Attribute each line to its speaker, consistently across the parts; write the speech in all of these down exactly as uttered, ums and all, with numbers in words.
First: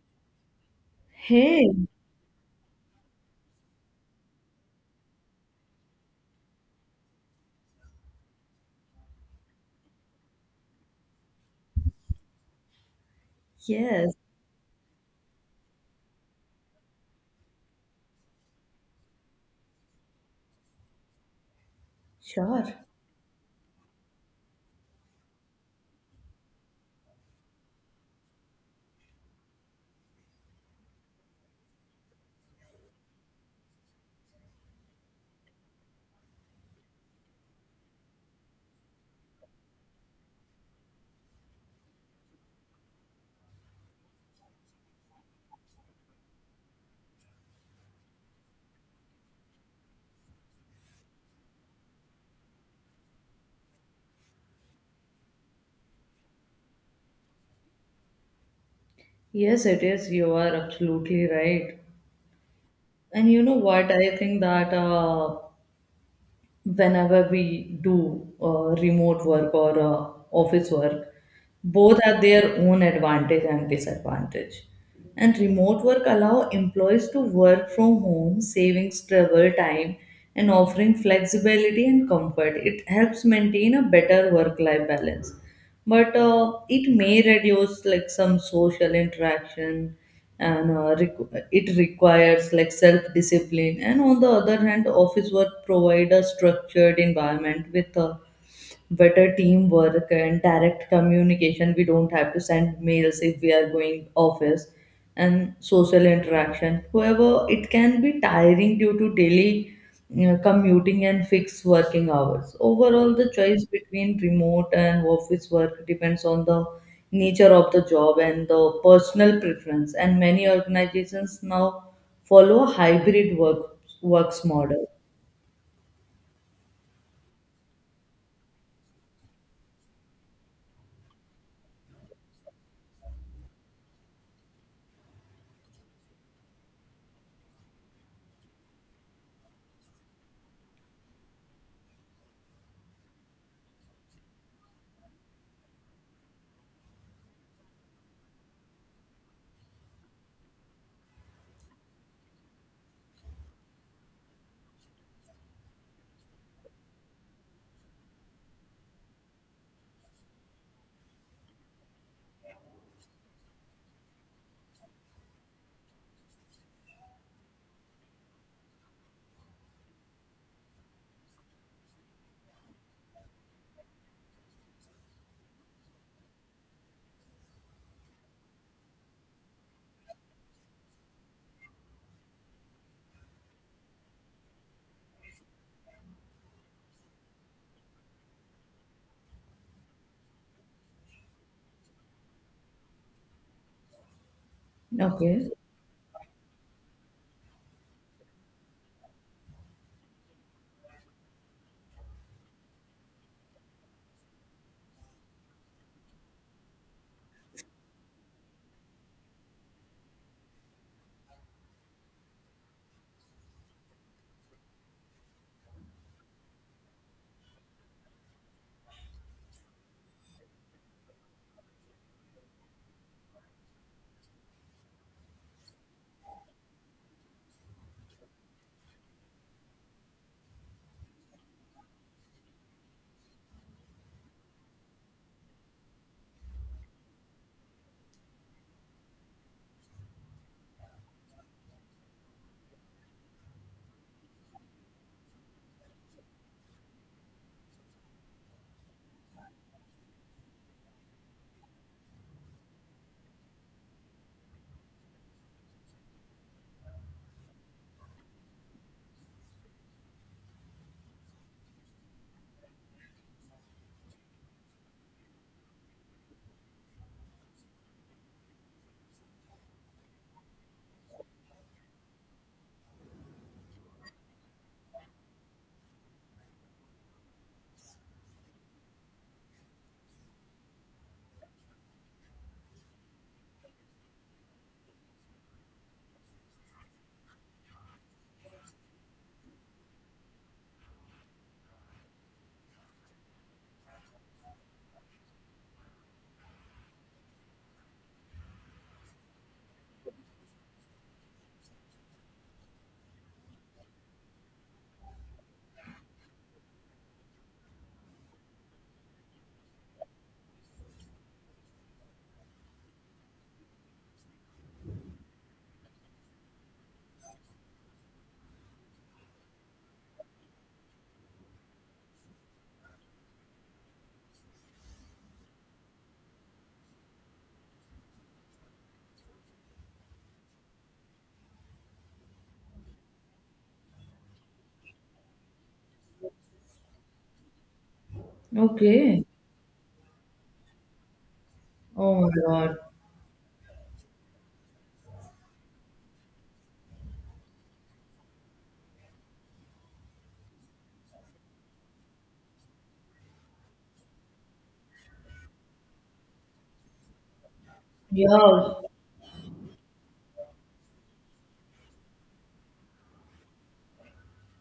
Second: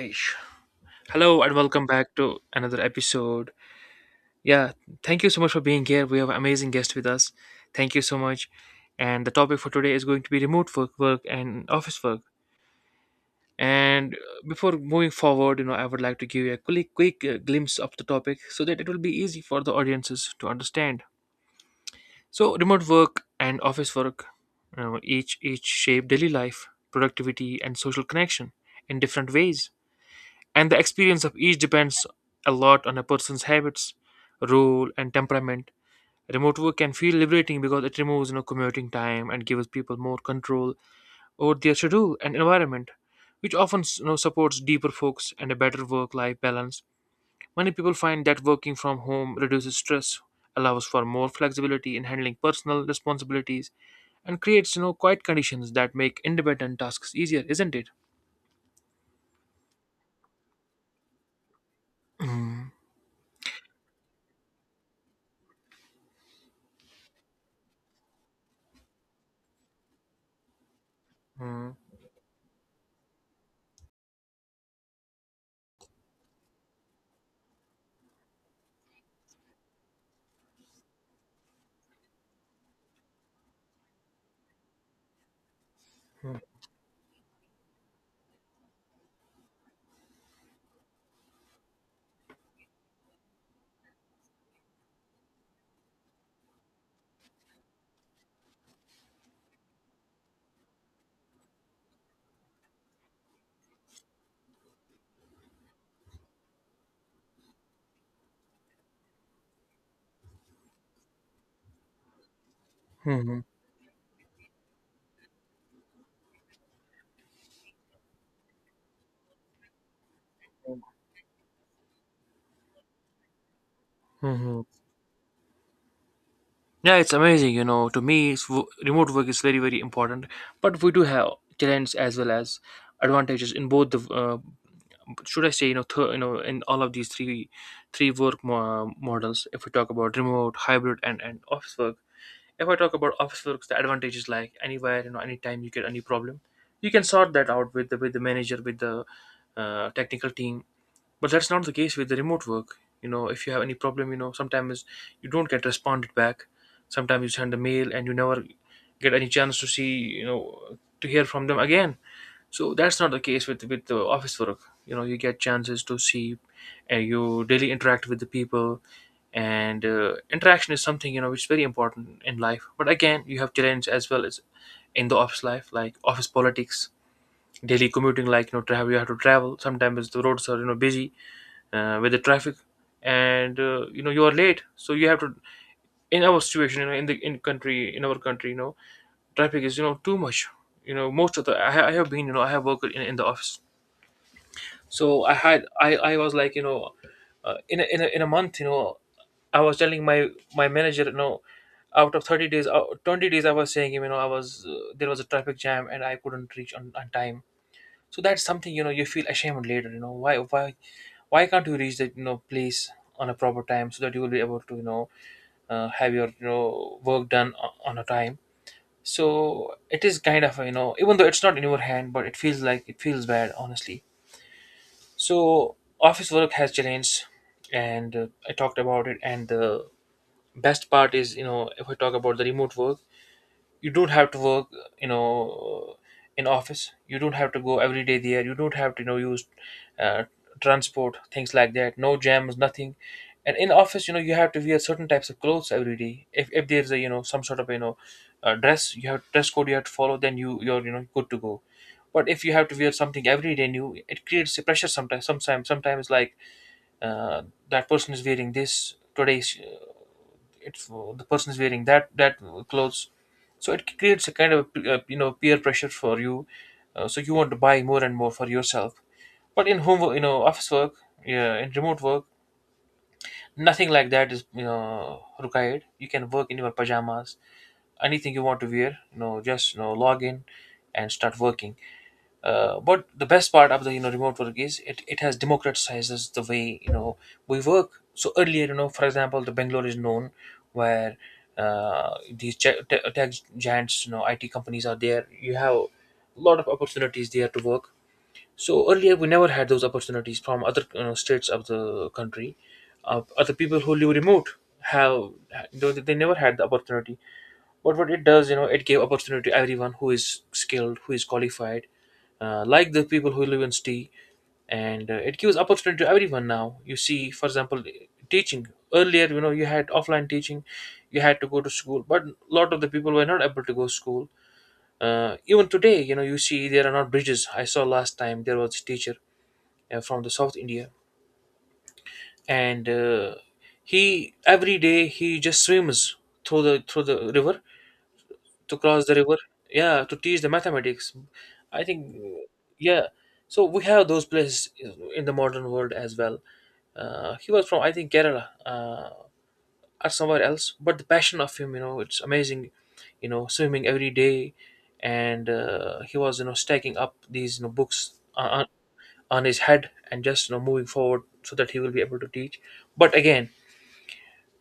Speaker 1: Aish. Hello and
Speaker 2: Hey,
Speaker 1: welcome back to another episode. Yeah, thank you so much for being here. We have an amazing guest with us. Thank you so much. And the topic for today is going to be remote work, work and office work.
Speaker 2: yes,
Speaker 1: And uh, Before moving forward, you know, I would like to give you a quick, quick uh, glimpse of the topic so that it will be easy for the audiences to understand. So,
Speaker 2: sure.
Speaker 1: remote work and office work, you know, each each shape daily life, productivity, and social connection in different ways, and the experience of each depends a lot on a person's habits, role, and temperament. Remote work can feel liberating because it removes, you know, commuting time and gives people more control over their schedule and environment, which often, you know, supports deeper focus and a better work-life balance. Many people find that working from home reduces stress, allows for more flexibility in handling personal responsibilities, and creates, you know, quiet conditions that make independent tasks easier, isn't it?
Speaker 2: Yes, it is. You are absolutely right. And you know what? I think that uh, whenever we do uh, remote work or uh, office work,
Speaker 1: Mm-hmm.
Speaker 2: both have their own advantage and disadvantage. And remote work allow employees to work from home, saving travel time and offering flexibility and comfort. It helps maintain a better work-life balance but uh, it may reduce like some social interaction and uh, requ- it requires like self discipline. And on the other hand, office work provide a structured environment with uh, better teamwork and direct communication. We don't have to send mails if we are going office, and social interaction. However, it can be tiring due to daily, you know, commuting and fixed working hours. Overall, the choice between remote and office work depends on the nature of the job and the personal preference, and many organizations now follow a hybrid work works model.
Speaker 1: Yeah, it's amazing. You know, to me, it's, wo- remote work is very, very important. But we do have challenges as well as advantages in both the. Uh, should I say, you know, th- you know, in all of these three, three work mo- models. If we talk about remote, hybrid, and and office work. If I talk about office works, the advantage is like, anywhere, you know, anytime you get any problem, you can sort that out with the with the manager, with the uh, technical team, but that's not the case with the remote work. You know, if you have any problem, you know, sometimes you don't get responded back. Sometimes you send a mail and you never get any chance to see, you know, to hear from them again. So that's not the case with with the office work. You know, you get chances to see, and you daily interact with the people, and uh, interaction is something, you know, which is very important in life. But again, you have challenge as well as in the office life, like office politics, daily commuting, like, you know, travel. You have to travel. Sometimes the roads are, you know, busy uh, with the traffic, and uh, you know, you are late, so you have to, in our situation, you know, in the in country, in our country, you know, traffic is, you know, too much. You know, most of the i, ha- I have been, you know, I have worked in, in the office. So I
Speaker 2: Okay.
Speaker 1: had I I was like, you know, uh, in, a, in a in a month, you know, I was telling my my manager, you know, out of thirty days, out twenty days, I was saying him, you know, I was uh, there was a traffic jam and I couldn't reach on, on time. So that's something, you know, you feel ashamed later. You know, why why why can't you reach the, you know, place on a proper time, so that you will be able to, you know, uh, have your, you know, work done o- on a time. So it is kind of, you know, even though it's not in your hand, but it feels like it feels bad honestly. So office work has changed, and uh, I talked about it. And the best part is, you know, if I talk about the remote work, you don't have to work, you know, in office. You don't have to go every day there. You don't have to, you know, use uh, transport, things like that. No jams, nothing. And in office, you know, you have to wear certain types of clothes every day. If, if there's a, you know, some sort of, you know, uh, dress, you have dress code you have to follow, then you you're, you know, good to go. But if you have to wear something every day new, it creates a pressure sometimes, sometimes sometimes like uh, that person is wearing this today, it's the person is wearing that that clothes. So it creates a kind of, uh, you know, peer pressure for you. Uh, so you want to buy more and more for yourself. But in home wo- you know, office work, yeah, in remote work, nothing like that is, you know, required. You can work in your pajamas, anything you want to wear. You know, just, you know, log in and start working. Uh, but the best part of the, you know, remote work is it, it has democratizes the way, you know, we work. So earlier, you know, for example, the Bangalore is known where, uh, these ge- te- tech giants, you know, I T companies are there. You have a lot of opportunities there to work. So earlier, we never had those opportunities from other, you know, states of the country. Uh, other people who live remote have, they, they never had the opportunity. But what it does, you know, it gave opportunity to everyone who is skilled, who is qualified, uh, like the people who live in city. And uh, it gives opportunity to everyone now. You see, for example, teaching earlier, you know, you had offline teaching, you had to go to school, but a lot of the people were not able to go to school. Uh, even today, you know, you see there are not bridges. I saw last time there was a teacher uh, from the South India, and uh, he, every day, he just swims through the through the river to cross the
Speaker 2: Okay.
Speaker 1: river, yeah, to teach the mathematics, I think.
Speaker 2: Oh my god.
Speaker 1: Yeah. So we have those places in the modern world as well. Uh, he was from, I think, Kerala, uh, or somewhere else, but the passion of him, you know, it's amazing. You know, swimming every day. And uh, he was, you know, stacking up these, you know, books on, on
Speaker 2: Yeah.
Speaker 1: on his head and just, you know, moving forward, so that he will be able to teach. But again,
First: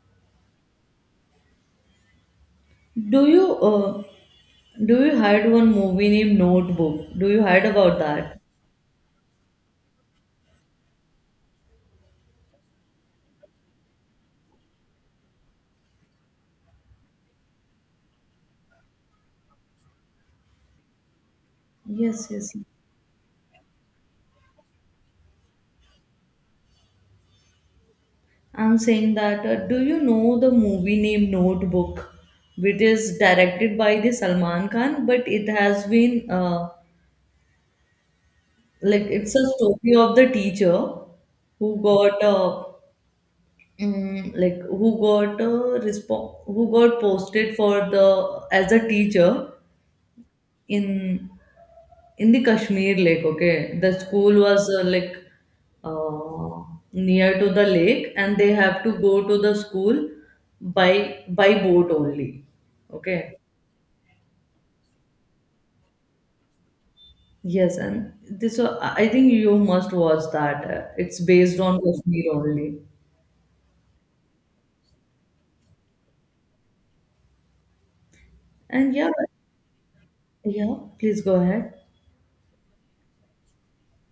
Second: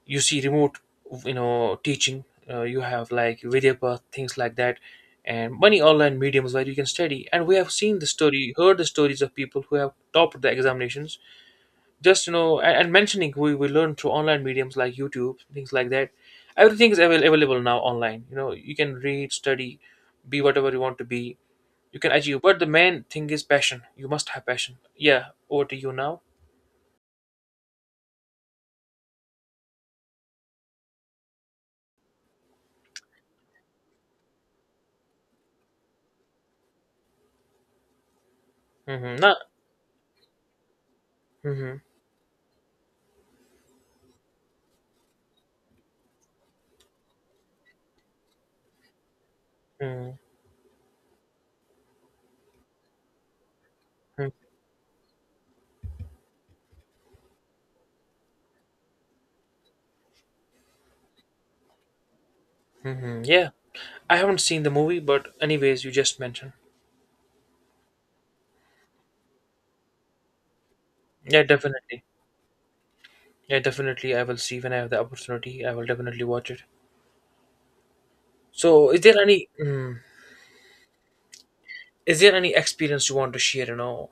Speaker 1: you see, remote, you know, teaching, uh, you have
Speaker 2: Do
Speaker 1: like
Speaker 2: you
Speaker 1: Vidyapath,
Speaker 2: uh,
Speaker 1: things like that,
Speaker 2: do you heard
Speaker 1: and
Speaker 2: one
Speaker 1: many
Speaker 2: movie
Speaker 1: online
Speaker 2: named
Speaker 1: mediums where you can
Speaker 2: Notebook?
Speaker 1: study.
Speaker 2: Do you
Speaker 1: And we
Speaker 2: heard
Speaker 1: have
Speaker 2: about
Speaker 1: seen the
Speaker 2: that?
Speaker 1: story, heard the stories of people who have topped the examinations, just, you know, and, and mentioning, we, we learn through online mediums like YouTube, things like that. Everything is avail- available now online. You know, you can read, study, be whatever you want to be. You can
Speaker 2: Yes,
Speaker 1: achieve,
Speaker 2: yes.
Speaker 1: but the main thing is passion. You must have passion. Yeah, over to you now.
Speaker 2: I'm saying that. Uh, do you know the movie named Notebook, which is directed by the Salman Khan, but it has been uh, like
Speaker 1: Mm-hmm. Nah.
Speaker 2: it's a story of the teacher
Speaker 1: Mm-hmm.
Speaker 2: who got uh, mm, like who got uh, respo- who got posted for the as a teacher
Speaker 1: Mm-hmm.
Speaker 2: in in the Kashmir lake, okay? The school was uh, like uh, near to the lake, and they have to go to the school by by boat only,
Speaker 1: Mm-hmm.
Speaker 2: okay?
Speaker 1: Yeah. I haven't seen the movie, but anyways, you just mentioned.
Speaker 2: Yes, and this uh, I think you must watch that. Uh, It's
Speaker 1: Yeah,
Speaker 2: based on
Speaker 1: definitely.
Speaker 2: Kashmir only,
Speaker 1: Yeah, definitely. I will see when I have the opportunity. I will definitely watch it. So,
Speaker 2: and
Speaker 1: is
Speaker 2: yeah,
Speaker 1: there any mm,
Speaker 2: yeah. Please go ahead.
Speaker 1: is there any experience you want to share? You know,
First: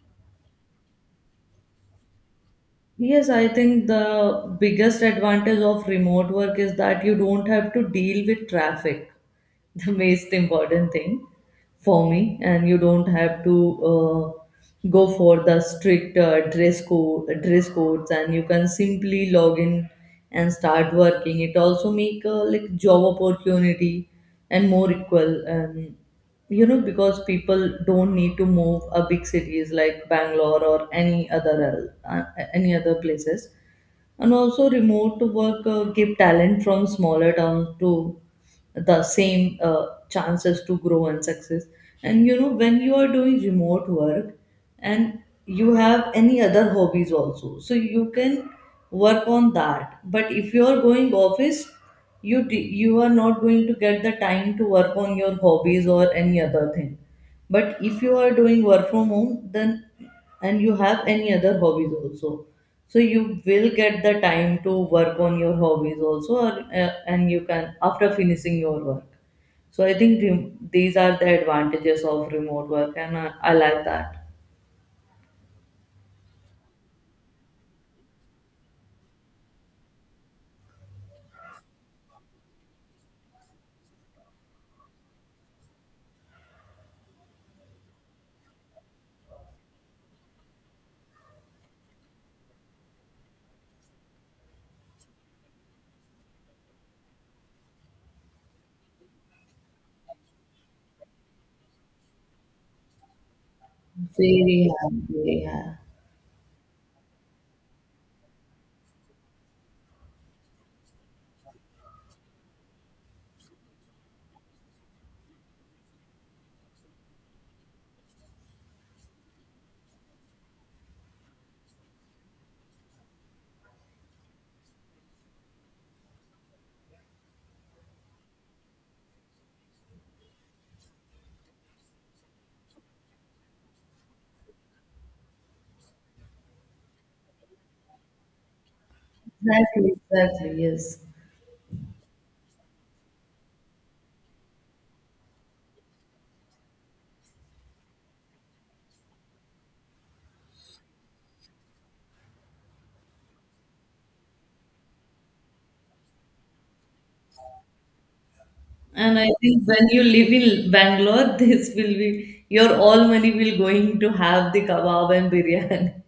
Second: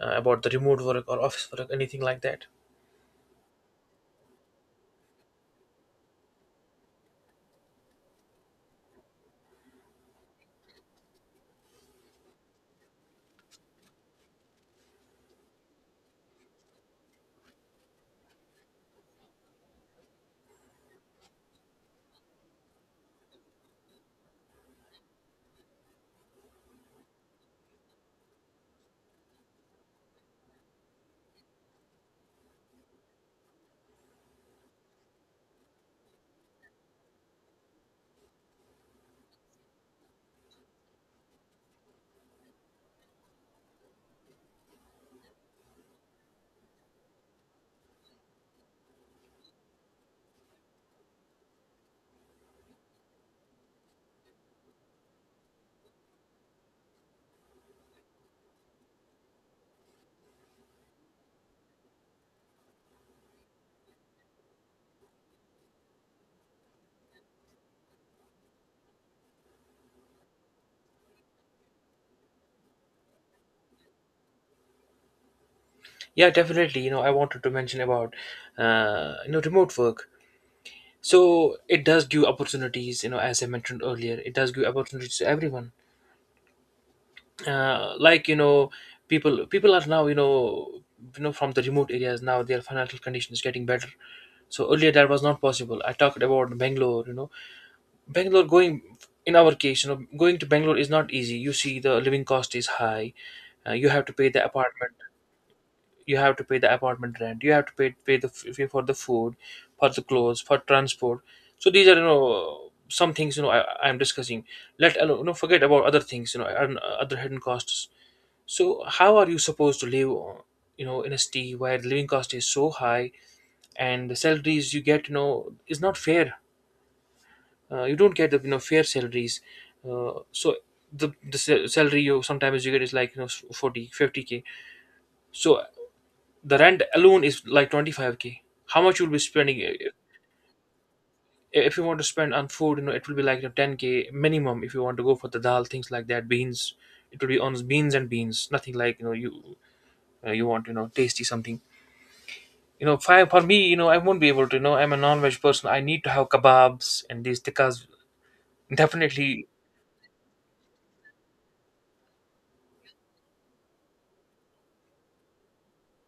Speaker 1: uh, about the remote work or office work, anything like that?
Speaker 2: Yes, I think the biggest advantage of remote work is that you don't have to deal with traffic, the most important thing for me. And you don't have to uh, go for the strict uh, dress code dress codes, and you can simply log in and start working. It also make uh, like job opportunity and more equal, and you know, because people don't need to move a big cities like Bangalore or any other el- uh, any other places. And also, remote work uh, give talent from smaller towns to the same uh, chances to grow and success. And you know, when you are doing remote work and you have any other hobbies also, so you can work on that. But if you are going office, you d- you are not going to get the time to work on your hobbies or any other thing. But if you are doing work from home, then, and you have any other hobbies also, so you will get the time to work on your hobbies also, or, uh, and you can after finishing your work. So I think rem- these are the advantages of remote work, and I, I like that.
Speaker 1: Yeah, definitely. You know, I wanted to mention about uh, you know, remote work. So it does give opportunities. You know, as I mentioned earlier, it does give opportunities to everyone. Uh, like, you know, people people are now, you know, you know, from the remote areas, now their financial condition is getting better. So earlier that was not possible. I talked about Bangalore, you know. Bangalore, going, in our case, you know, going to Bangalore is not easy. You see, the living cost is high. Uh, you have to pay the
Speaker 2: Very
Speaker 1: apartment,
Speaker 2: happy, yeah.
Speaker 1: you have to pay the apartment rent, you have to pay pay the f- pay for the food, for the clothes, for transport. So these are, you know, some things, you know, i i'm discussing. Let alone, you know, forget about other things, you know. And, uh, other hidden costs. So how are you supposed to live, uh, you know, in a city where the living cost is so high, and the salaries you get, you know, is not fair. Uh, you don't get the, you know, fair salaries. Uh, so the the sa- salary you sometimes you get is like, you know, forty fifty k. So the rent alone is like twenty-five k. How much you'll be spending, uh,
Speaker 2: Exactly, exactly, yes.
Speaker 1: if you want to spend on food, you know, it will be like, you know, ten k minimum. If you want to go for the dal, things like that, beans, it will be on beans and beans. Nothing, like, you know, you, uh, you want, you know, tasty something. You know, fi- for me, you know, I won't be able to. You know, I'm a non-veg person. I need to have kebabs and these tikkas.
Speaker 2: And I
Speaker 1: Definitely,
Speaker 2: think when you live in Bangalore, this will be your all money will going to have the kebab and biryani.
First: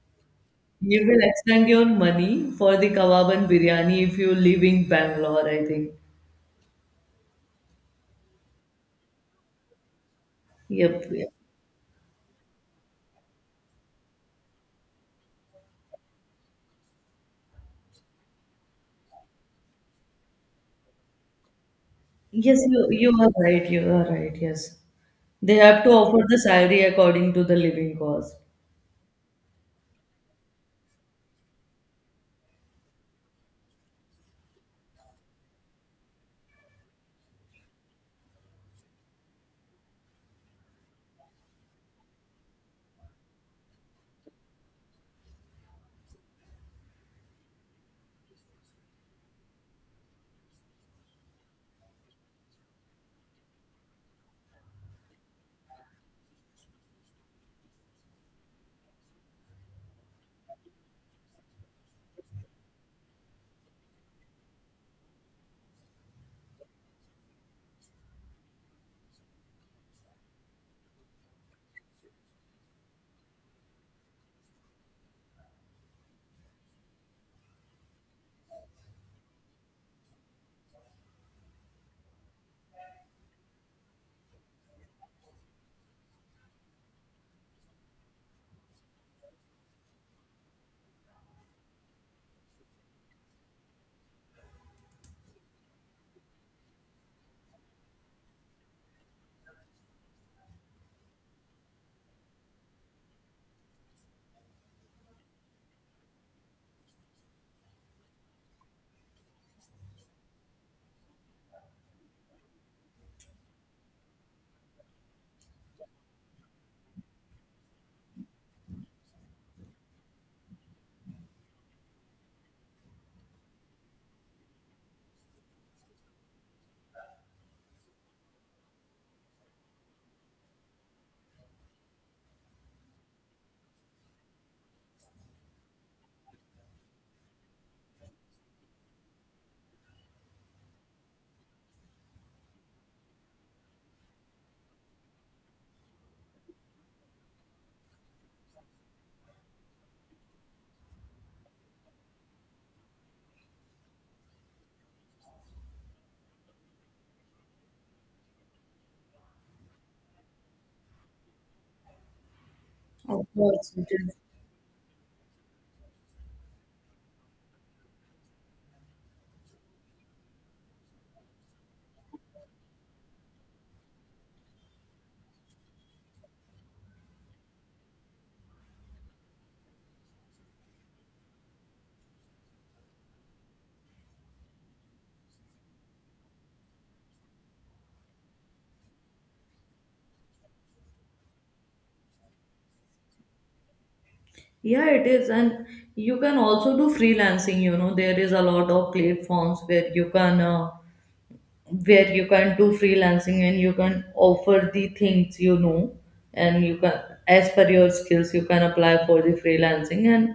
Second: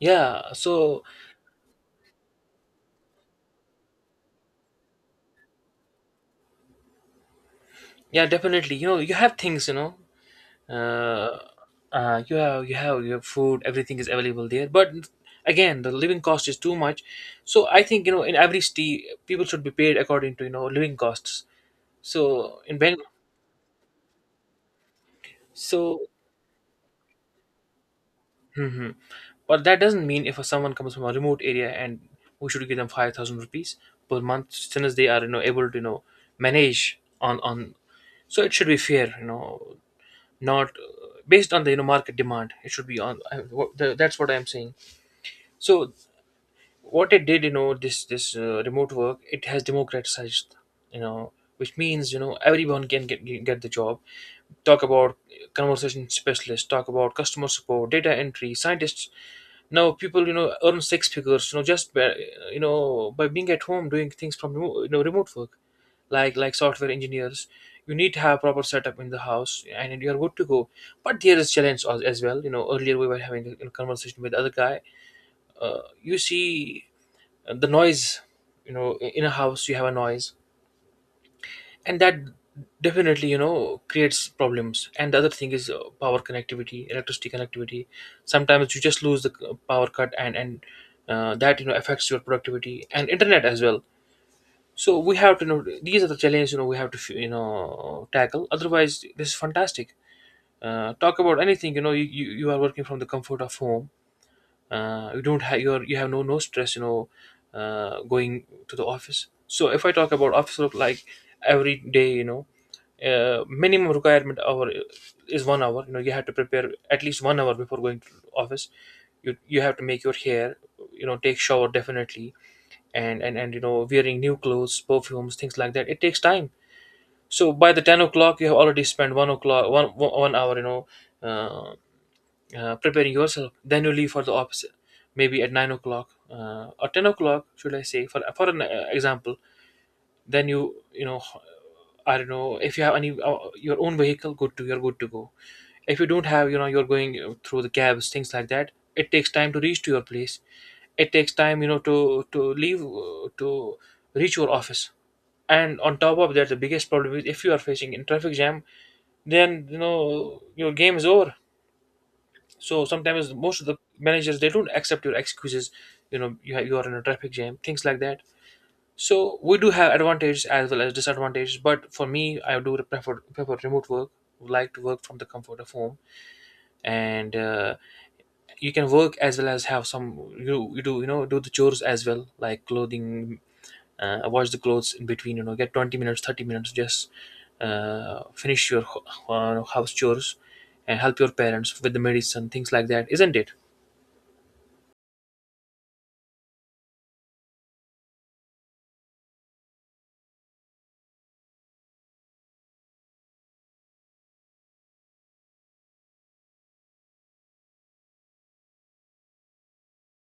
Speaker 1: yeah. So
Speaker 2: You will extend your money for the kebab and biryani if you live in Bangalore, I think.
Speaker 1: yeah, definitely. You know, you have things. You know,
Speaker 2: Yep, yep.
Speaker 1: uh, uh, you have, you have your food. Everything is available there. But again, the living cost is too much. So I think, you know, in every city, people should be paid according to, you know, living costs. So
Speaker 2: Yes,
Speaker 1: in
Speaker 2: you,
Speaker 1: Bangalore,
Speaker 2: you are right. You are right. Yes. They have to
Speaker 1: so.
Speaker 2: offer the salary according to the living cost.
Speaker 1: mhm. But that doesn't mean if someone comes from a remote area and we should give them five thousand rupees per month, since they are you know able to you know manage on on. So it should be fair, you know, not uh, based on the you know market demand. It should be on. I, what, the, that's what I'm saying. So what it did, you know, this this uh, remote work, it has democratized, you know, which means you know everyone can get get the job. Talk about conversation specialists, talk about customer support, data entry, scientists, now people you know earn six figures you know just by, you know, by being at home doing things from remo- you know remote work like like software engineers. You need to have proper setup in the house, and you're good to go. But there is challenge as, as well, you know. Earlier we were having a, a conversation with the other guy. Uh, you see, uh, the noise, you know, in a house you have a noise, and that definitely you know creates problems. And the other thing is uh, power connectivity, electricity connectivity. Sometimes you just lose the c- uh, power cut, and and uh, that you know affects your productivity and internet as well. So we have to know these are the challenges you know we have to you know tackle. Otherwise, this is fantastic. Uh, talk about anything, you know. You, you you are working from the comfort of home. Uh, you don't have your, you have no no stress, you know, uh, going to the office. So if I talk about office work, like every day, you know, uh, minimum requirement hour is one hour, you know. You have to prepare at least one hour before going to office. you you have to make your hair, you know, take shower definitely, and and and you know wearing new clothes, perfumes, things like that. It takes time. So by the ten o'clock you have already spent one o'clock one one hour you know, uh, uh, preparing yourself. Then you leave for the office maybe at nine o'clock, uh, or ten o'clock, should I say, for for an uh, example. Then you you know, I don't know if you have any uh, your own vehicle. Good to, you're good to go. If you don't have, you know, you're going uh, through the cabs, things like that. It takes time to reach to your place. It takes time you know to to leave uh, to reach your office. And on top of that, the biggest problem is if you are facing in traffic jam, then you know your game is over. So
Speaker 2: Of
Speaker 1: sometimes most of
Speaker 2: course,
Speaker 1: the
Speaker 2: it is.
Speaker 1: managers they don't accept your excuses. You know, you have, you are in a traffic jam, things like that. So we do have advantages as well as disadvantages. But for me, I do prefer prefer remote work. Would like to work from the comfort of home, and uh, you can work as well as have some, you you do you know do the chores as well, like clothing. Uh, wash the clothes in between. You know, get twenty minutes, thirty minutes, just uh, finish your ho- uh, house chores and help your parents with the medicine, things like that, isn't it?
Speaker 2: Yeah, it is. And you can also do freelancing, you know, there is a lot of platforms where you can uh, where you can do freelancing, and you can offer the things, you know, and you can as per your skills you can apply for the freelancing. And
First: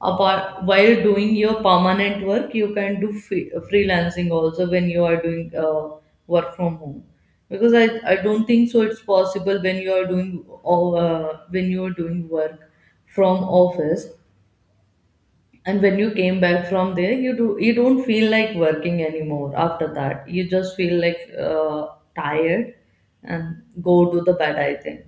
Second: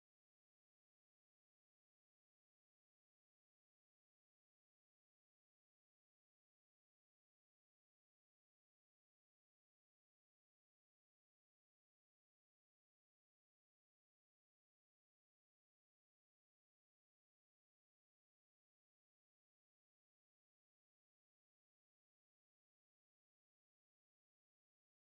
Speaker 2: apart while doing your permanent work, you can do free, freelancing also when you are doing uh, work from home, because I, I don't think so it's possible when you are doing all, uh, when you are doing work from office. And when you came back from there, you do you don't feel like working anymore after that. You just feel like uh, tired and go to the bed, I think.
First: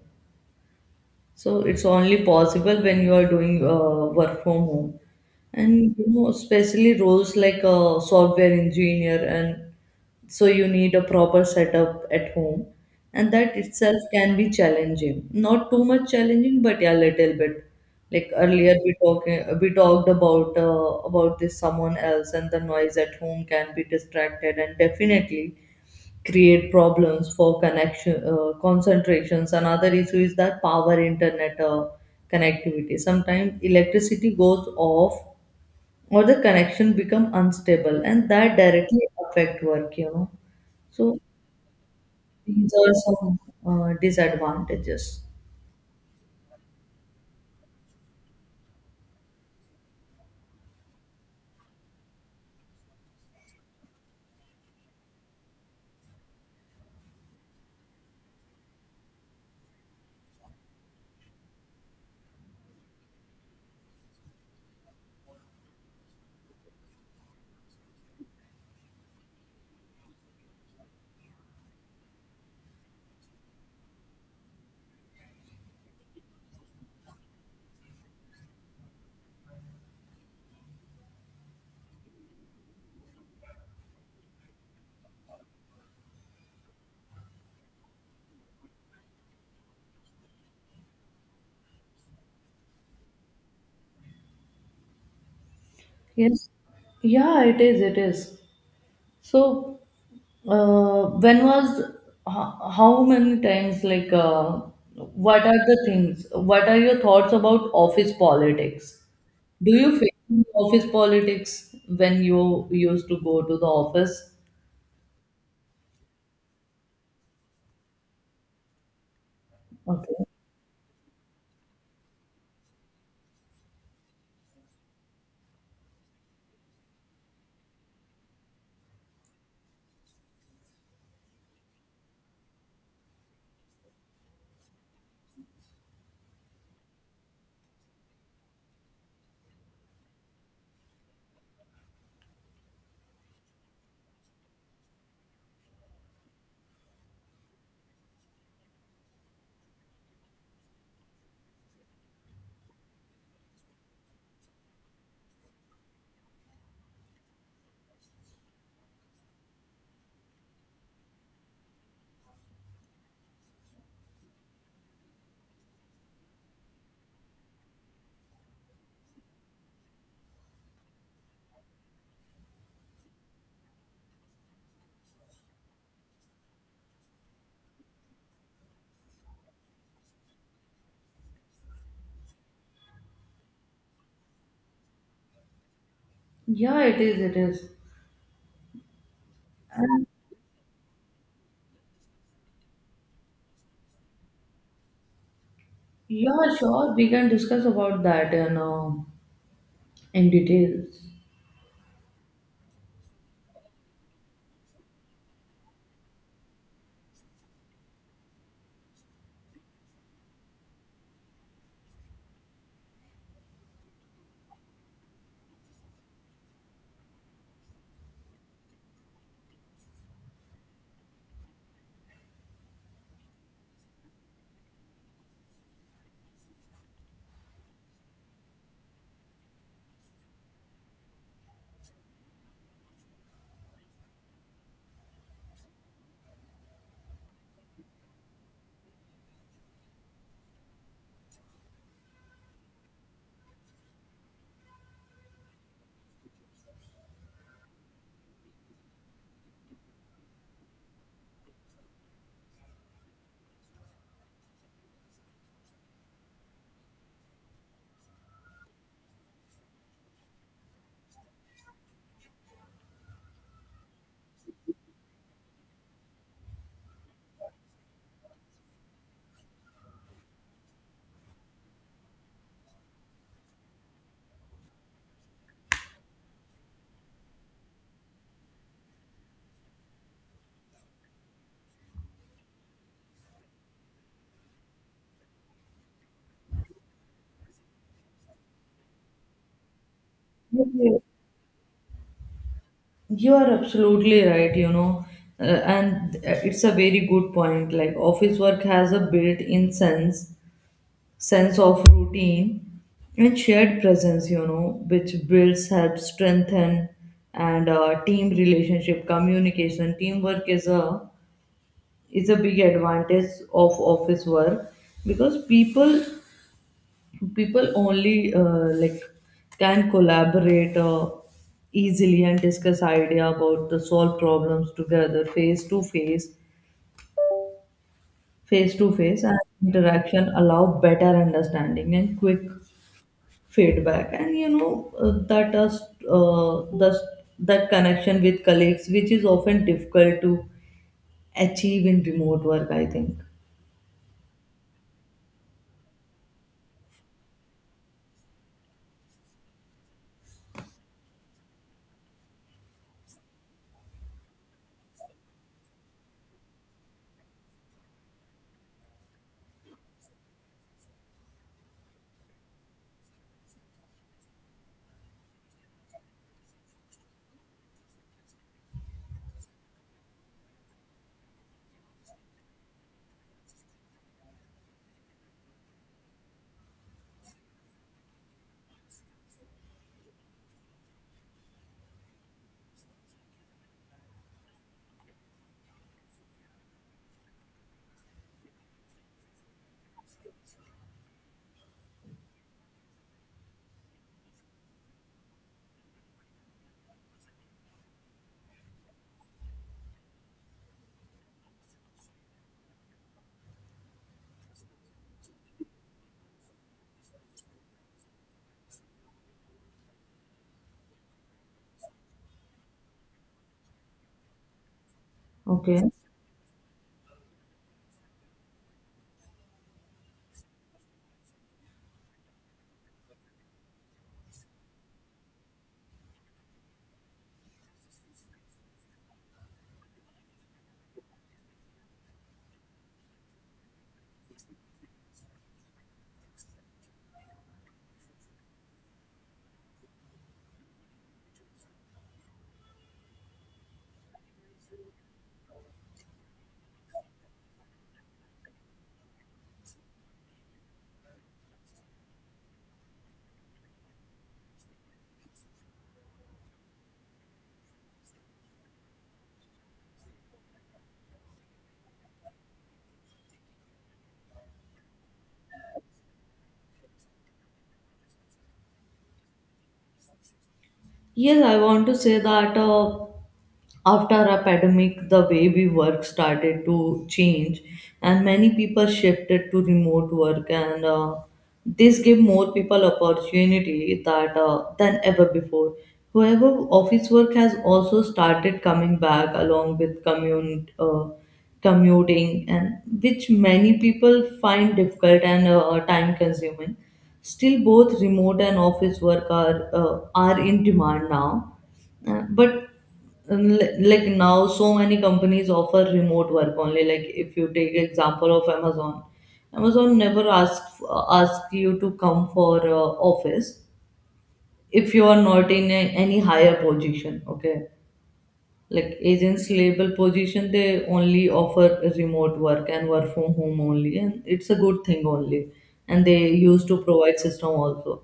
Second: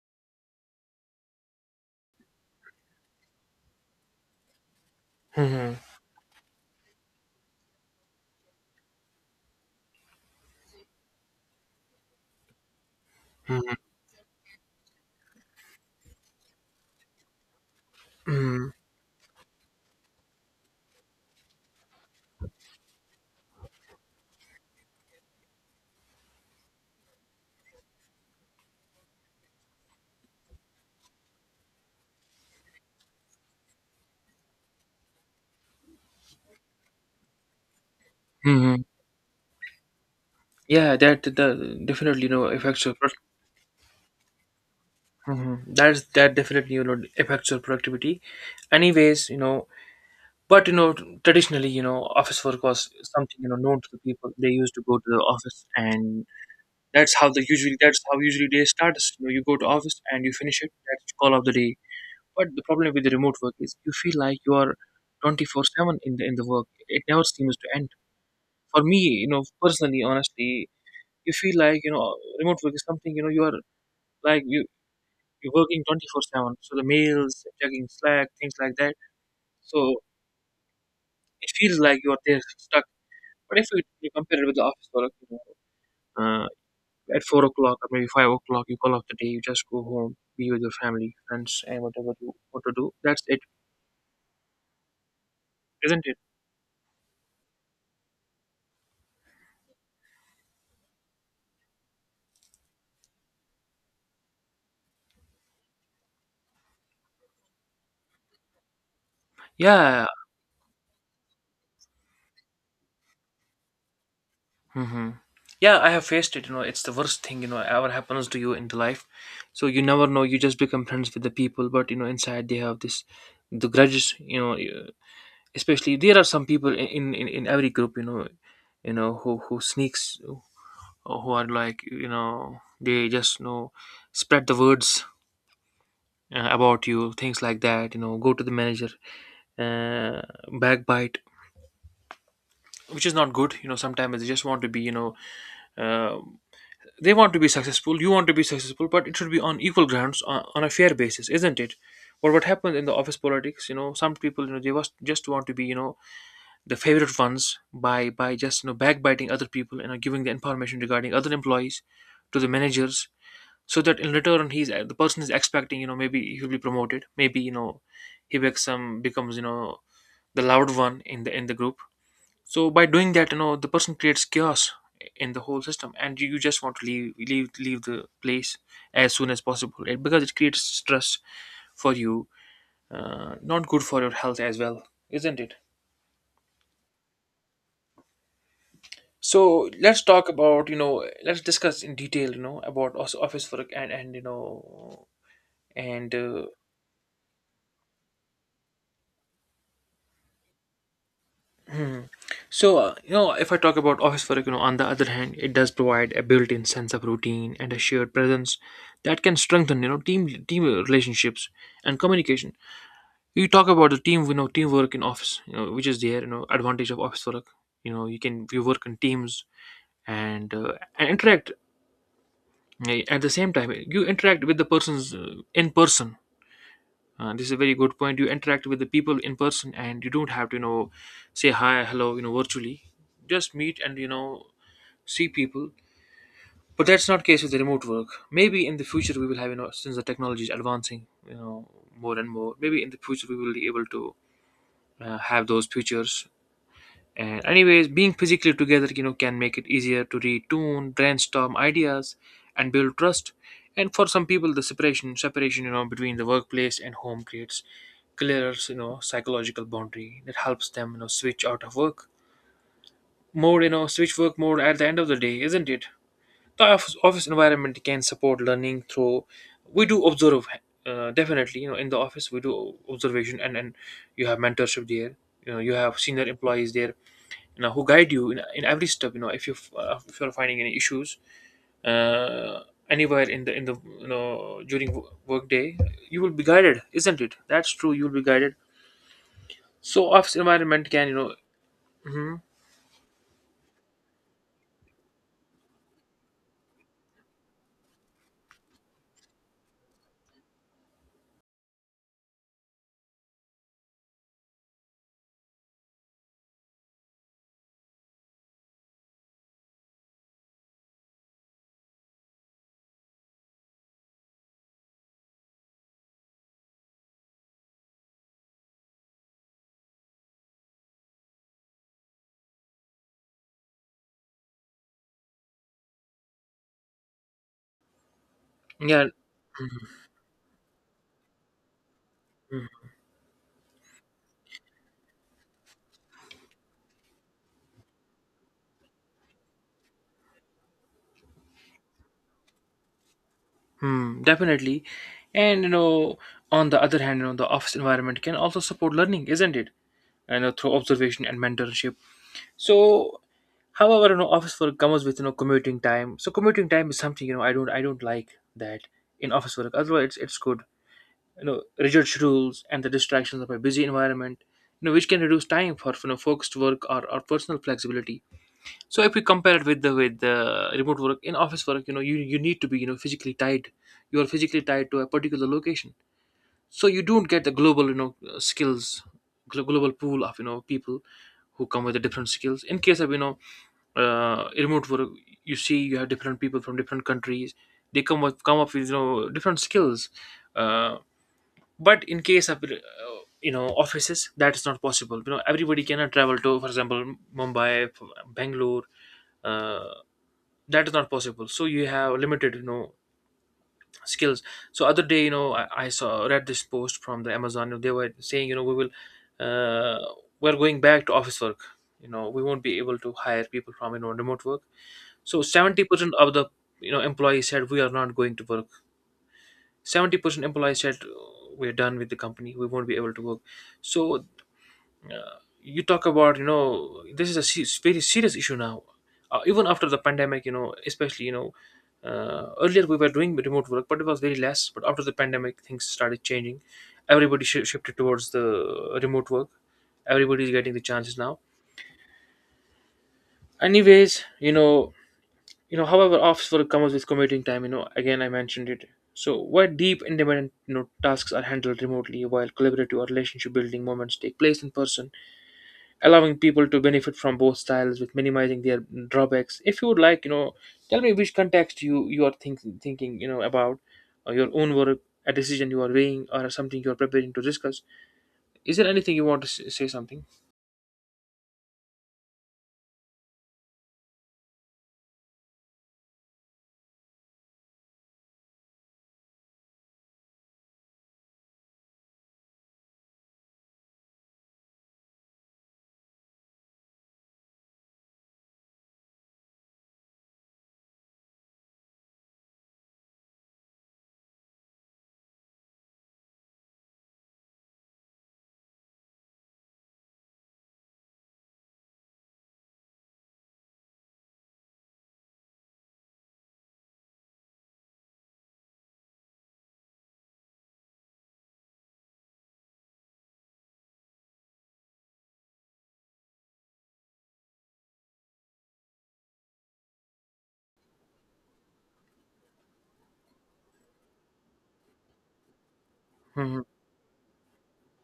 Speaker 2: So it's only possible when you are doing uh, work from home.
Speaker 1: Mhm.
Speaker 2: And you know, especially roles like a software engineer, and so you need a proper setup at home, and that
Speaker 1: Mhm,
Speaker 2: itself can be challenging, not too much challenging, but yeah, little bit. Like
Speaker 1: mhm,
Speaker 2: earlier we talking we talked about uh, about this someone else, and the noise at home can be distracted and definitely create problems for connection, uh, concentrations Another issue is that power internet uh, connectivity. Sometimes electricity goes off or the connection become unstable, and that
Speaker 1: mhm.
Speaker 2: directly affect work, you know.
Speaker 1: Yeah,
Speaker 2: So
Speaker 1: that the definitely you know
Speaker 2: these
Speaker 1: affects your
Speaker 2: are
Speaker 1: pro-
Speaker 2: some uh, disadvantages.
Speaker 1: mhm. That's that definitely you know affects your productivity. Anyways, you know, but you know traditionally you know office work was something you know known to the people. They used to go to the office, and that's how they usually that's how usually day starts. You know, you go to office and you finish it. That's the call of the day. But the problem with the remote work is you feel like you are twenty four seven in the in the work. It never seems to end. For me, you know, personally, honestly, you feel like you know remote work is something you know you are, like you you're working twenty four seven, so the mails, checking slack, things like that. So it feels like you are there stuck. But if you, you compare it with the office work, you know, uh, at four o'clock or maybe five o'clock you call off the day. You just go home, be with your family, friends, and whatever you want to do. That's it, isn't it?
Speaker 2: Yes. Yeah, it is. It is. So, uh, when was ho- how many times like uh, what are the things? What are your thoughts about office politics? Do you
Speaker 1: Yeah.
Speaker 2: face office politics when you used to go to the office?
Speaker 1: Hmm. Yeah, I have faced it. You know, it's the worst thing you know ever happens to you in the life. So you never know.
Speaker 2: Okay.
Speaker 1: You just become friends with the people, but you know inside they have this the grudges. You know, you- Especially there are some people in in, in every group. You know, you know who who sneaks, or who are like you know they just you know spread the words uh, about you, things like that. You know, go to the manager, uh, backbite, which is not good. You know, sometimes they just want to be you know. Uh, they want to be successful, you want to be successful, but it should be on equal grounds, on, on a fair basis, isn't it? But what happens in the office politics, you know, some people, you know, they was just want to be you know the favorite ones by by just you know backbiting other people, you know, giving the information regarding other employees to the managers, so that in return he's uh, the person is expecting, you know, maybe he'll be promoted, maybe you know he becomes some becomes you know the loud one in the in the group. So by doing that, you know, the person creates chaos in the whole system, and you, you just want to leave leave leave the place as soon as possible it, because it creates stress for you, uh, not good for your health as well, isn't it?
Speaker 2: Yeah, it is. It is.
Speaker 1: So let's talk about you know let's discuss in detail you know about os- office work and and you know and uh,
Speaker 2: Yeah, sure. We can discuss about that in uh, in details.
Speaker 1: so, uh, you know, if I talk about office work, you know, on the other hand, it does provide a built-in sense of routine and a shared presence that can strengthen, you know, team team relationships and communication. You talk about the team, you know, teamwork in office, you know, which is there, you know, advantage of office work. You know, you can you work in teams and uh, and interact uh, at the same time. You interact with the persons uh, in person. Uh, this is a very good point. You interact with the people in person, and you don't have to, you know, say hi, hello, you know, virtually. Just meet and you know see people. But that's not the case with the remote work. Maybe in the future we will have, you know, since the technology is advancing, you know, more and more. Maybe in the future we will be able to uh, have those features. And anyways, being physically together, you know, can make it easier to retune, brainstorm ideas, and build trust. And for some people, the separation, separation, you know, between the workplace and home creates clearer, you know, psychological boundary that helps them, you know, switch out of work mode, you know, switch work mode at the end of the day, isn't it? The office, office environment can support learning through, we do observe, uh, definitely you know in the office we do observation, and and you have mentorship there, you know, you have senior employees there, you know, who guide you in, in every step, you know, if you uh, if you're finding any issues uh, anywhere in the in the you know during wo- work day, you will be guided, isn't it? That's true, you will be guided. So office environment can you know, mhm.
Speaker 2: You are absolutely right, you know, uh, and uh, it's a very good point. Like office work has a built-in sense sense of routine and shared presence, you know, which builds, helps strengthen, and uh, team relationship, communication, teamwork is a is a big advantage of office work, because people people only uh, like can collaborate uh, easily and discuss idea about the solve problems together face to face face to
Speaker 1: Yeah.
Speaker 2: face and interaction allow better understanding and quick feedback. And you know, uh, that does uh, thus that connection with colleagues, which is often difficult to achieve in remote work, I think.
Speaker 1: Hmm, definitely. And you know, on the other hand, you know, the office environment can also support learning, isn't it? You know, through observation and mentorship. So, however, you know, office work comes with you know commuting time. So, commuting time is something you know I don't I don't like that in office work. Otherwise, it's, it's good. You know, rigid schedules and the distractions of a busy environment. You know, which can reduce time for you know focused work, or, or personal flexibility. So if we compare it with the with the remote work in office work, you know, you you need to be you know physically tied. You are physically tied to a particular location, so you don't get the global you know uh, skills, glo- global pool of you know people who come with the different skills. In case of you know uh, remote work, you see you have different people from different countries. They come up come up with you know different skills, uh, but in case of uh, you know offices, that is not possible. You know everybody cannot travel to, for example, Mumbai, Bangalore, uh that is not possible, so you have limited you know skills. So other day, you know i, I saw read this post from the Amazon. You know, they were saying, you know we will, uh, we're going back to office work. You know we won't be able to hire people from you know remote work. So
Speaker 2: Okay.
Speaker 1: seventy percent of the you know employees said, we are not going to work. seventy percent employees said, "Oh, we're done with the company, we won't be able to work." So, uh, you talk about, you know this is a se- very serious issue now. Uh, even after the pandemic, you know especially you know uh, earlier we were doing remote work, but it was very less, but after the pandemic things started changing. Everybody sh- shifted towards the remote work. Everybody is getting the chances now. Anyways, you know you know however, office work comes with commuting time. You know again, I mentioned it. So where deep independent you know tasks are handled remotely, while collaborative or relationship building moments take place in person, allowing people to benefit from both styles with minimizing their drawbacks. If you would like, you know tell me which context you you are think thinking you know about, or your own work, a decision you are weighing, or something you are preparing to discuss. Is there anything you want to s- say something?
Speaker 2: Yes, I want to say that uh, after a pandemic, the way we work started to change, and many people shifted to remote work, and uh, this gave more people opportunity that uh, than ever before. However, office work has also started coming back along with commute, uh, commuting, and which many people find difficult and uh, time consuming. Still, both remote and office work are uh, are in demand now. Uh, but um, li- like now, so many companies offer remote work only. Like if you take example of Amazon, Amazon never asks ask you to come for uh, office if you are not in a, any higher position. Okay, like agents label position, they only offer remote work and work from home only, and it's a good thing only, and they
Speaker 1: Hmm.
Speaker 2: used to provide system also.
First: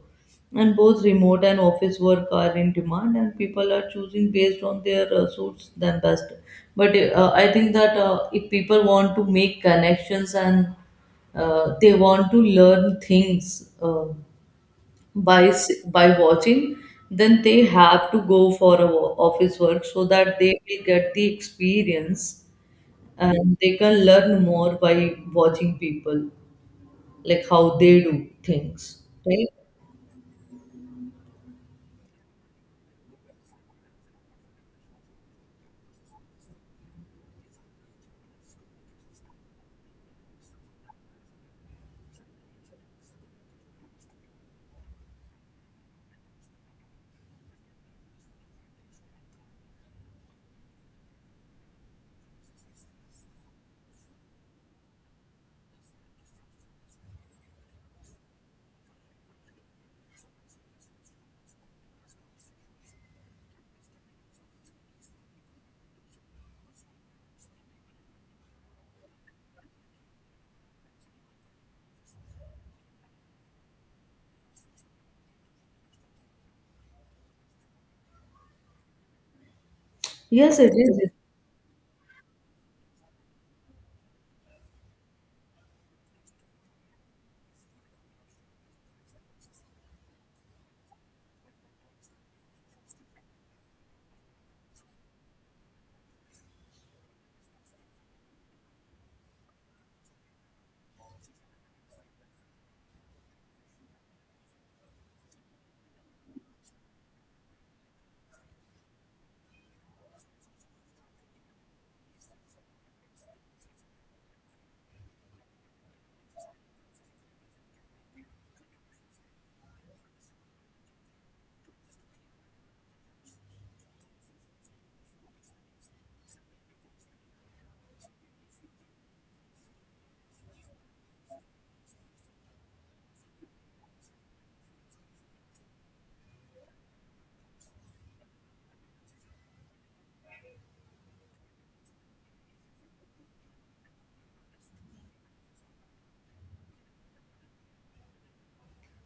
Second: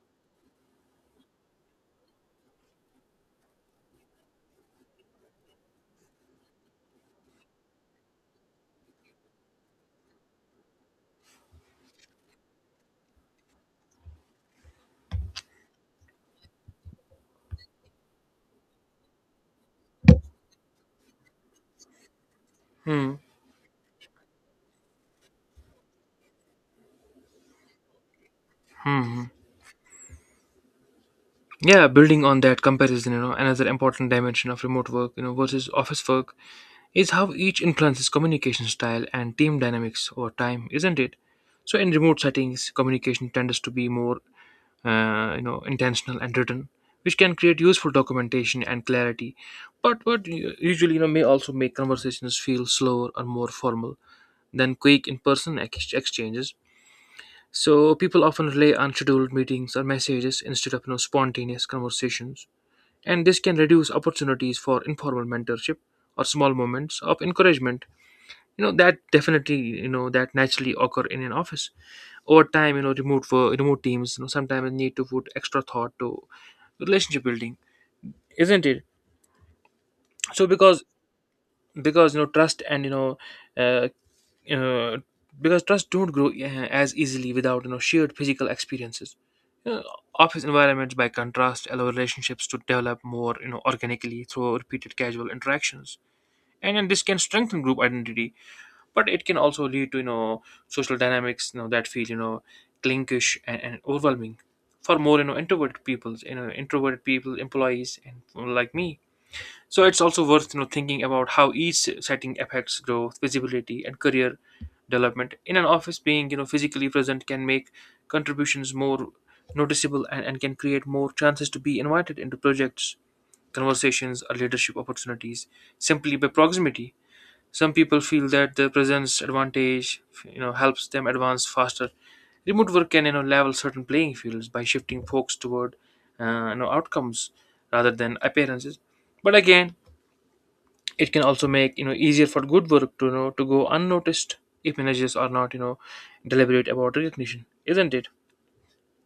Speaker 2: And both remote and office work are in demand, and people are choosing based on their uh, suits than best. But uh, i think that uh, if people want to make connections and uh, they want to learn things uh, by s- by watching, then they have to go for a wo- office work so that they will get the experience,
Speaker 1: Hmm.
Speaker 2: and they can learn more by watching people, like how they do things, right?
Speaker 1: Yeah, building on that comparison, you know, another important dimension of remote work, you know, versus office work, is how each influences communication style and team dynamics over time, isn't it? So, in remote settings, communication tends to be more uh, you know intentional and written, which can create useful documentation and clarity, but what u- usually, you know may also make conversations feel slower or more formal than quick in-person ex- exchanges. So people often rely on scheduled meetings or messages instead of you know spontaneous conversations, and this can reduce opportunities for informal mentorship or small moments of encouragement, you know that definitely, you know that naturally occur in an office. Over time, you know remote for remote teams you know sometimes need to put extra thought to relationship building, isn't it? So
Speaker 2: Yes, it
Speaker 1: because
Speaker 2: is.
Speaker 1: because you know trust and you know uh, uh, because trust don't grow uh, as easily without you know shared physical experiences. You know, office environments by contrast allow relationships to develop more you know organically through repeated casual interactions, and, and this can strengthen group identity, but it can also lead to you know social dynamics you know that feel, you know clinkish and, and overwhelming for more you know introverted people you know introverted people, employees, and people like me. So it's also worth you know thinking about how each setting affects growth, visibility, and career development. In an office, being you know physically present can make contributions more noticeable, and, and can create more chances to be invited into projects, conversations, or leadership opportunities simply by proximity. Some people feel that their presence advantage, you know, helps them advance faster. Remote work can, you know, level certain playing fields by shifting focus toward, uh, you know, outcomes rather than appearances. But again, it can also make you know easier for good work to, you know to go unnoticed if managers are not, you know deliberate about recognition, isn't it?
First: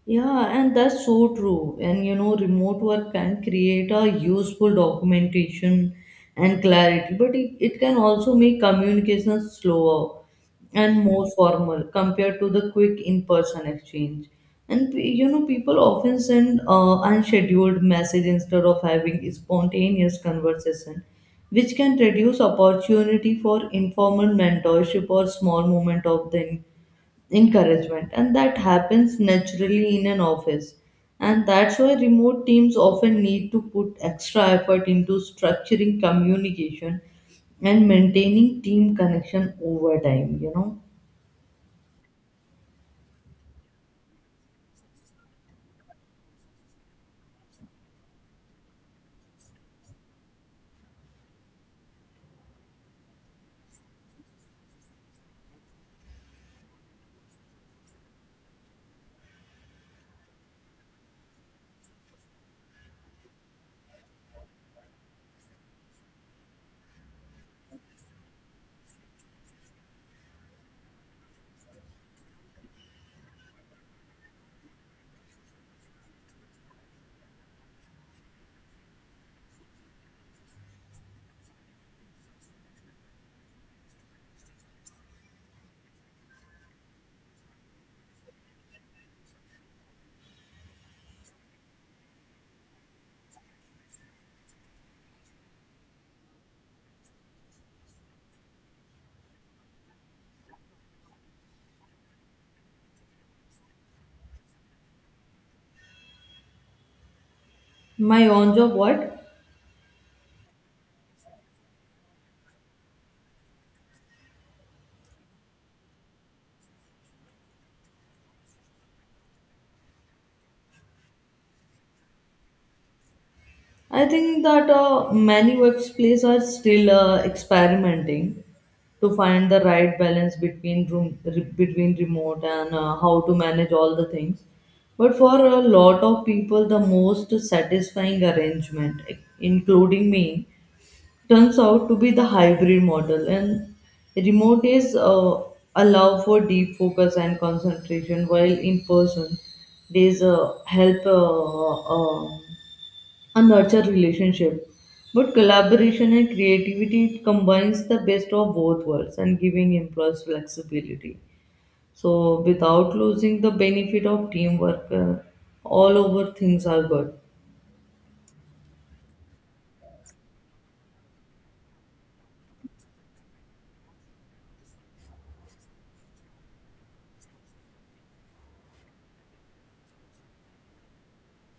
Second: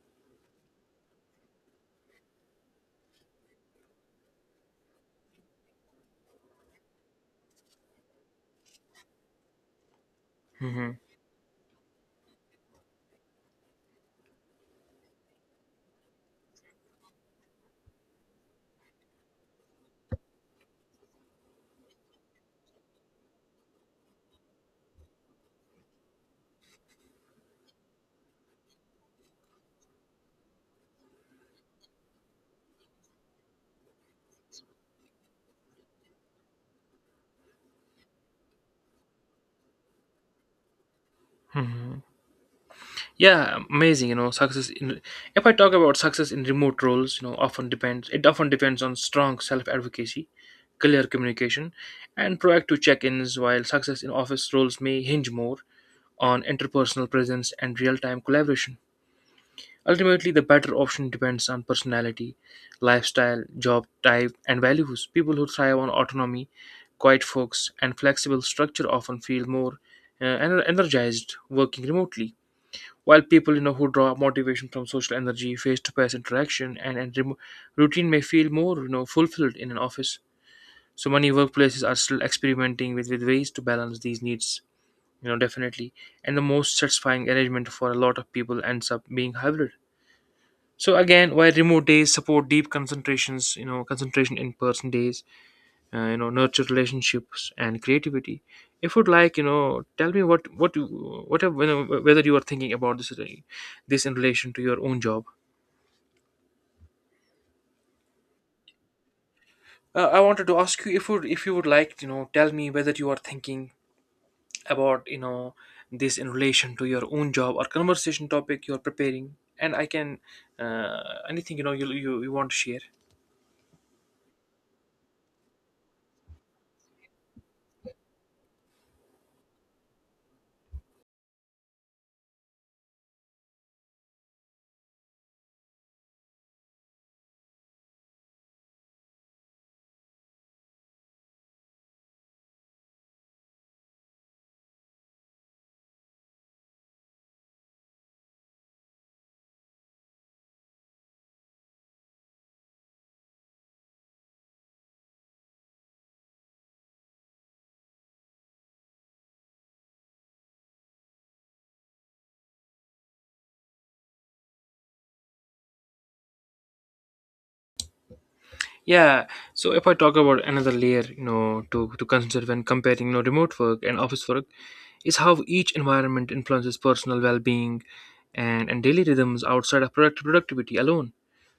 Speaker 2: Yeah, and that's so true. And you know, remote work can create a useful documentation and clarity, but it, it can also make communication slower
Speaker 1: Hmm.
Speaker 2: and more formal compared to the quick in-person exchange. And pe- you know, people often send uh, unscheduled message instead of having spontaneous conversation, which can reduce opportunity for informal mentorship or small moment of the encouragement, and that happens naturally in an office. And that's why remote teams often need to put extra effort into structuring communication and maintaining team connection over time, you know.
Speaker 1: Yeah, amazing. you know success in If I talk about success in remote roles, you know often depends it often depends on strong self advocacy, clear communication, and proactive check-ins, while success in office roles may hinge more on interpersonal presence and real-time collaboration. Ultimately, the better option depends on personality, lifestyle, job type, and values. People who thrive on autonomy, quiet folks, and flexible structure often feel more uh, ener- energized working remotely, while people you know who draw motivation from social energy, face-to-face interaction, and, and remo routine may feel more you know fulfilled in an office. So many workplaces are still experimenting with, with ways to balance these needs. You know, definitely, and the most satisfying arrangement for a lot of people ends up being hybrid. So again, while remote days support deep concentrations, you know concentration, in person days uh, you know nurture relationships and creativity. If you'd like, you know tell me what what you what you know, whether you are thinking about this, uh, this in relation to your own job.
Speaker 2: My on job what?
Speaker 1: uh, I wanted to ask you if you if you would like, you know tell me whether you are thinking about, you know this in relation to your own job or conversation topic you're preparing, and I can, uh, anything you know you, you you want to share.
Speaker 2: I think that uh, many workplaces are still uh, experimenting to find the right balance between room re- between remote and uh, how to manage all the things. But for a lot of people, the most satisfying arrangement, e, including me, turns out to be the hybrid model. And remote is uh, allow for deep focus and concentration, while in person, days uh, help. Uh, uh, a nurture relationship. But collaboration and creativity combines the best of both worlds and giving employees flexibility. So without losing the benefit of teamwork, uh, all over things are good.
Speaker 1: Yeah, so if I talk about another layer, you know, to, to consider when comparing, you know, remote work and office work, is how each environment influences personal well-being and, and daily rhythms outside of product productivity alone.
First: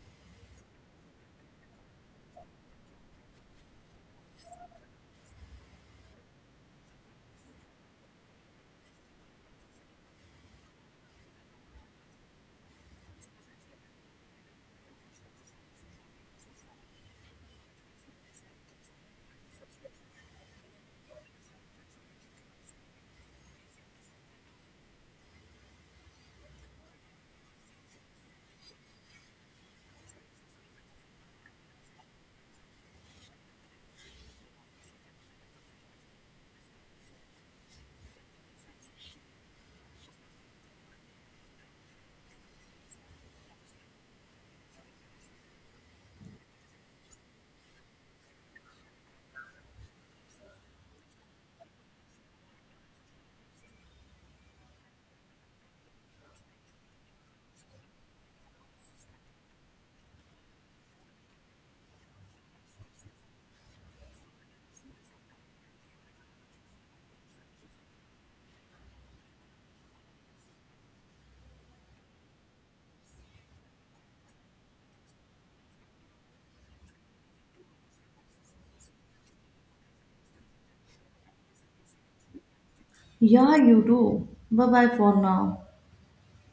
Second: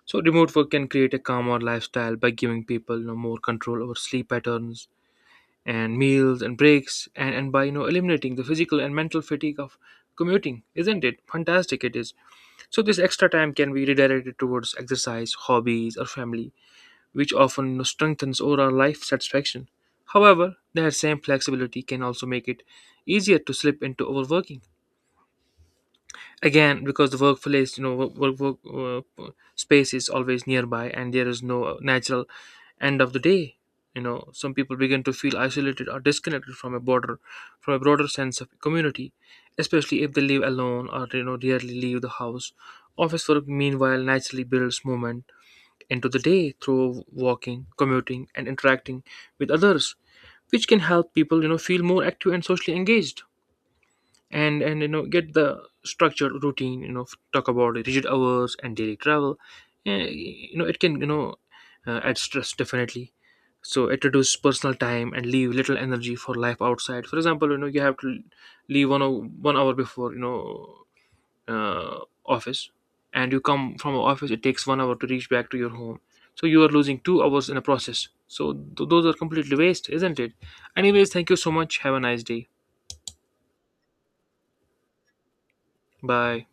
Speaker 1: So remote work can create a calmer lifestyle by giving people, you know, more control over sleep patterns and meals and breaks, and, and by, you know, eliminating the physical and mental fatigue of commuting, isn't it? Fantastic it is. So this extra time can be redirected towards exercise, hobbies, or family, which often strengthens overall life satisfaction. However, that same flexibility can also make it easier to slip into overworking. Again, because the workplace, you know, work, work, work uh, space is always nearby, and there is no natural end of the day. You know, some people begin to feel isolated or disconnected from a border, from a broader sense of community, especially if they live alone or, you know rarely leave the house. Office work, meanwhile, naturally builds movement into the day through walking, commuting, and interacting with others, which can help people, you know, feel more active and socially engaged. And, and you know, get the structured routine. You know, talk about rigid hours and daily travel. Eh, You know, it can, you know uh, add stress, definitely. So it reduces personal time and leave little energy for life outside. For example, you know, you have to leave one hour, one hour before, you know uh, office, and you come from a office, it takes one hour to reach back to your home, so you are losing two hours in a process, so th- those are completely waste, isn't it? Anyways, thank you so much. Have a nice day.
Speaker 2: Yeah, you do. Bye bye for now.
Speaker 1: Bye.